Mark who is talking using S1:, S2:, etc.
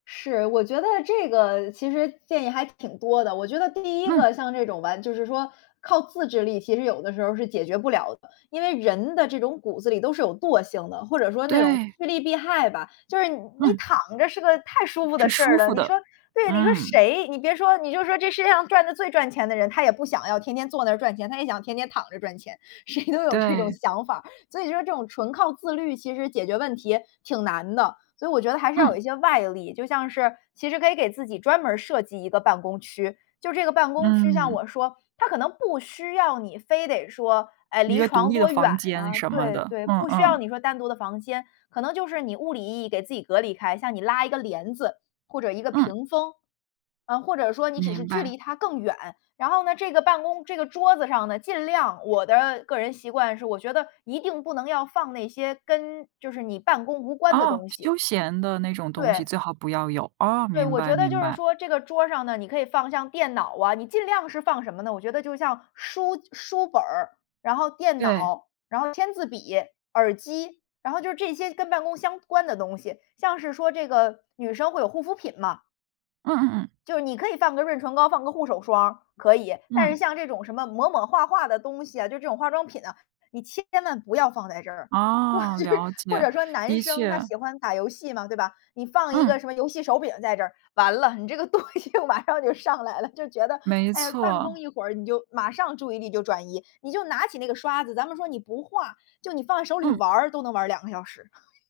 S1: 是，我觉得这个其实建议还挺多的。我觉得第一
S2: 嗯。
S1: 个像这种完就是说靠自制力其实有的时候是解决不了的，因为人的这种骨子里都是有惰性的，或者说那种
S2: 对。
S1: 趋利避害吧，就是你你
S2: 嗯。
S1: 躺着是个太舒服的
S2: 是
S1: 事儿
S2: 舒
S1: 了，
S2: 服
S1: 你
S2: 的，
S1: 说对，你说
S2: 嗯。
S1: 谁你别说你就说这世界上赚得最赚钱的人，他也不想要天天坐那儿赚钱，他也想天天躺着赚钱，谁都有这种
S2: 对。
S1: 想法，所以说这种纯靠自律其实解决问题挺难的。所以我觉得还是要有
S2: 嗯。
S1: 一些外力，就像是其实可以给自己专门儿设计一个办公区，就这个办公区像
S2: 嗯。
S1: 我说它可能不需要你非得说，哎，
S2: 一
S1: 离
S2: 个独
S1: 床
S2: 立的
S1: 多远
S2: 房间
S1: 啊
S2: 什么
S1: 对
S2: 的，
S1: 对，
S2: 嗯
S1: 不需要
S2: 嗯。
S1: 你说单独的房间，可能就是你物理意义给自己隔离开，像你拉一个帘子，或者一个
S2: 嗯。
S1: 屏风，啊，或者说你只是
S2: 明
S1: 距
S2: 白。
S1: 离它更远。然后呢，这个办公这个桌子上呢，尽量我的个人习惯是我觉得一定不能要放那些跟就是你办公无关的
S2: 哦，
S1: 东西。
S2: 休闲的那种东西
S1: 对。
S2: 最好不要有。哦，
S1: 对，
S2: 明
S1: 我
S2: 白
S1: 觉得
S2: 明
S1: 就是
S2: 白。
S1: 说这个桌上呢，你可以放像电脑啊你尽量是放什么呢我觉得就像，书书本儿，然后电
S2: 对。
S1: 脑，然后签字笔、耳机。然后就是这些跟办公相关的东西，像是说这个女生会有护肤品嘛。
S2: 嗯嗯嗯。
S1: 就你可以放个润唇膏、放个护手霜，可以。但是
S2: 嗯。
S1: 像这种什么抹抹画画的东西啊，就这种化妆品啊，你千万不要放在这儿。或者
S2: 哦，了
S1: 或
S2: 解，
S1: 者说男
S2: 的
S1: 生他
S2: 确。
S1: 喜欢打游戏嘛，对吧？你放一
S2: 嗯。
S1: 个什么游戏手柄在这儿，完了，你这个东西马上就上来了，就觉得，
S2: 没
S1: 哎呀，办公
S2: 错。
S1: 一会儿你就马上注意力就转移，你就拿起那个刷子，咱们说你不画，就你放在手里
S2: 嗯。
S1: 玩儿都能玩2个小时。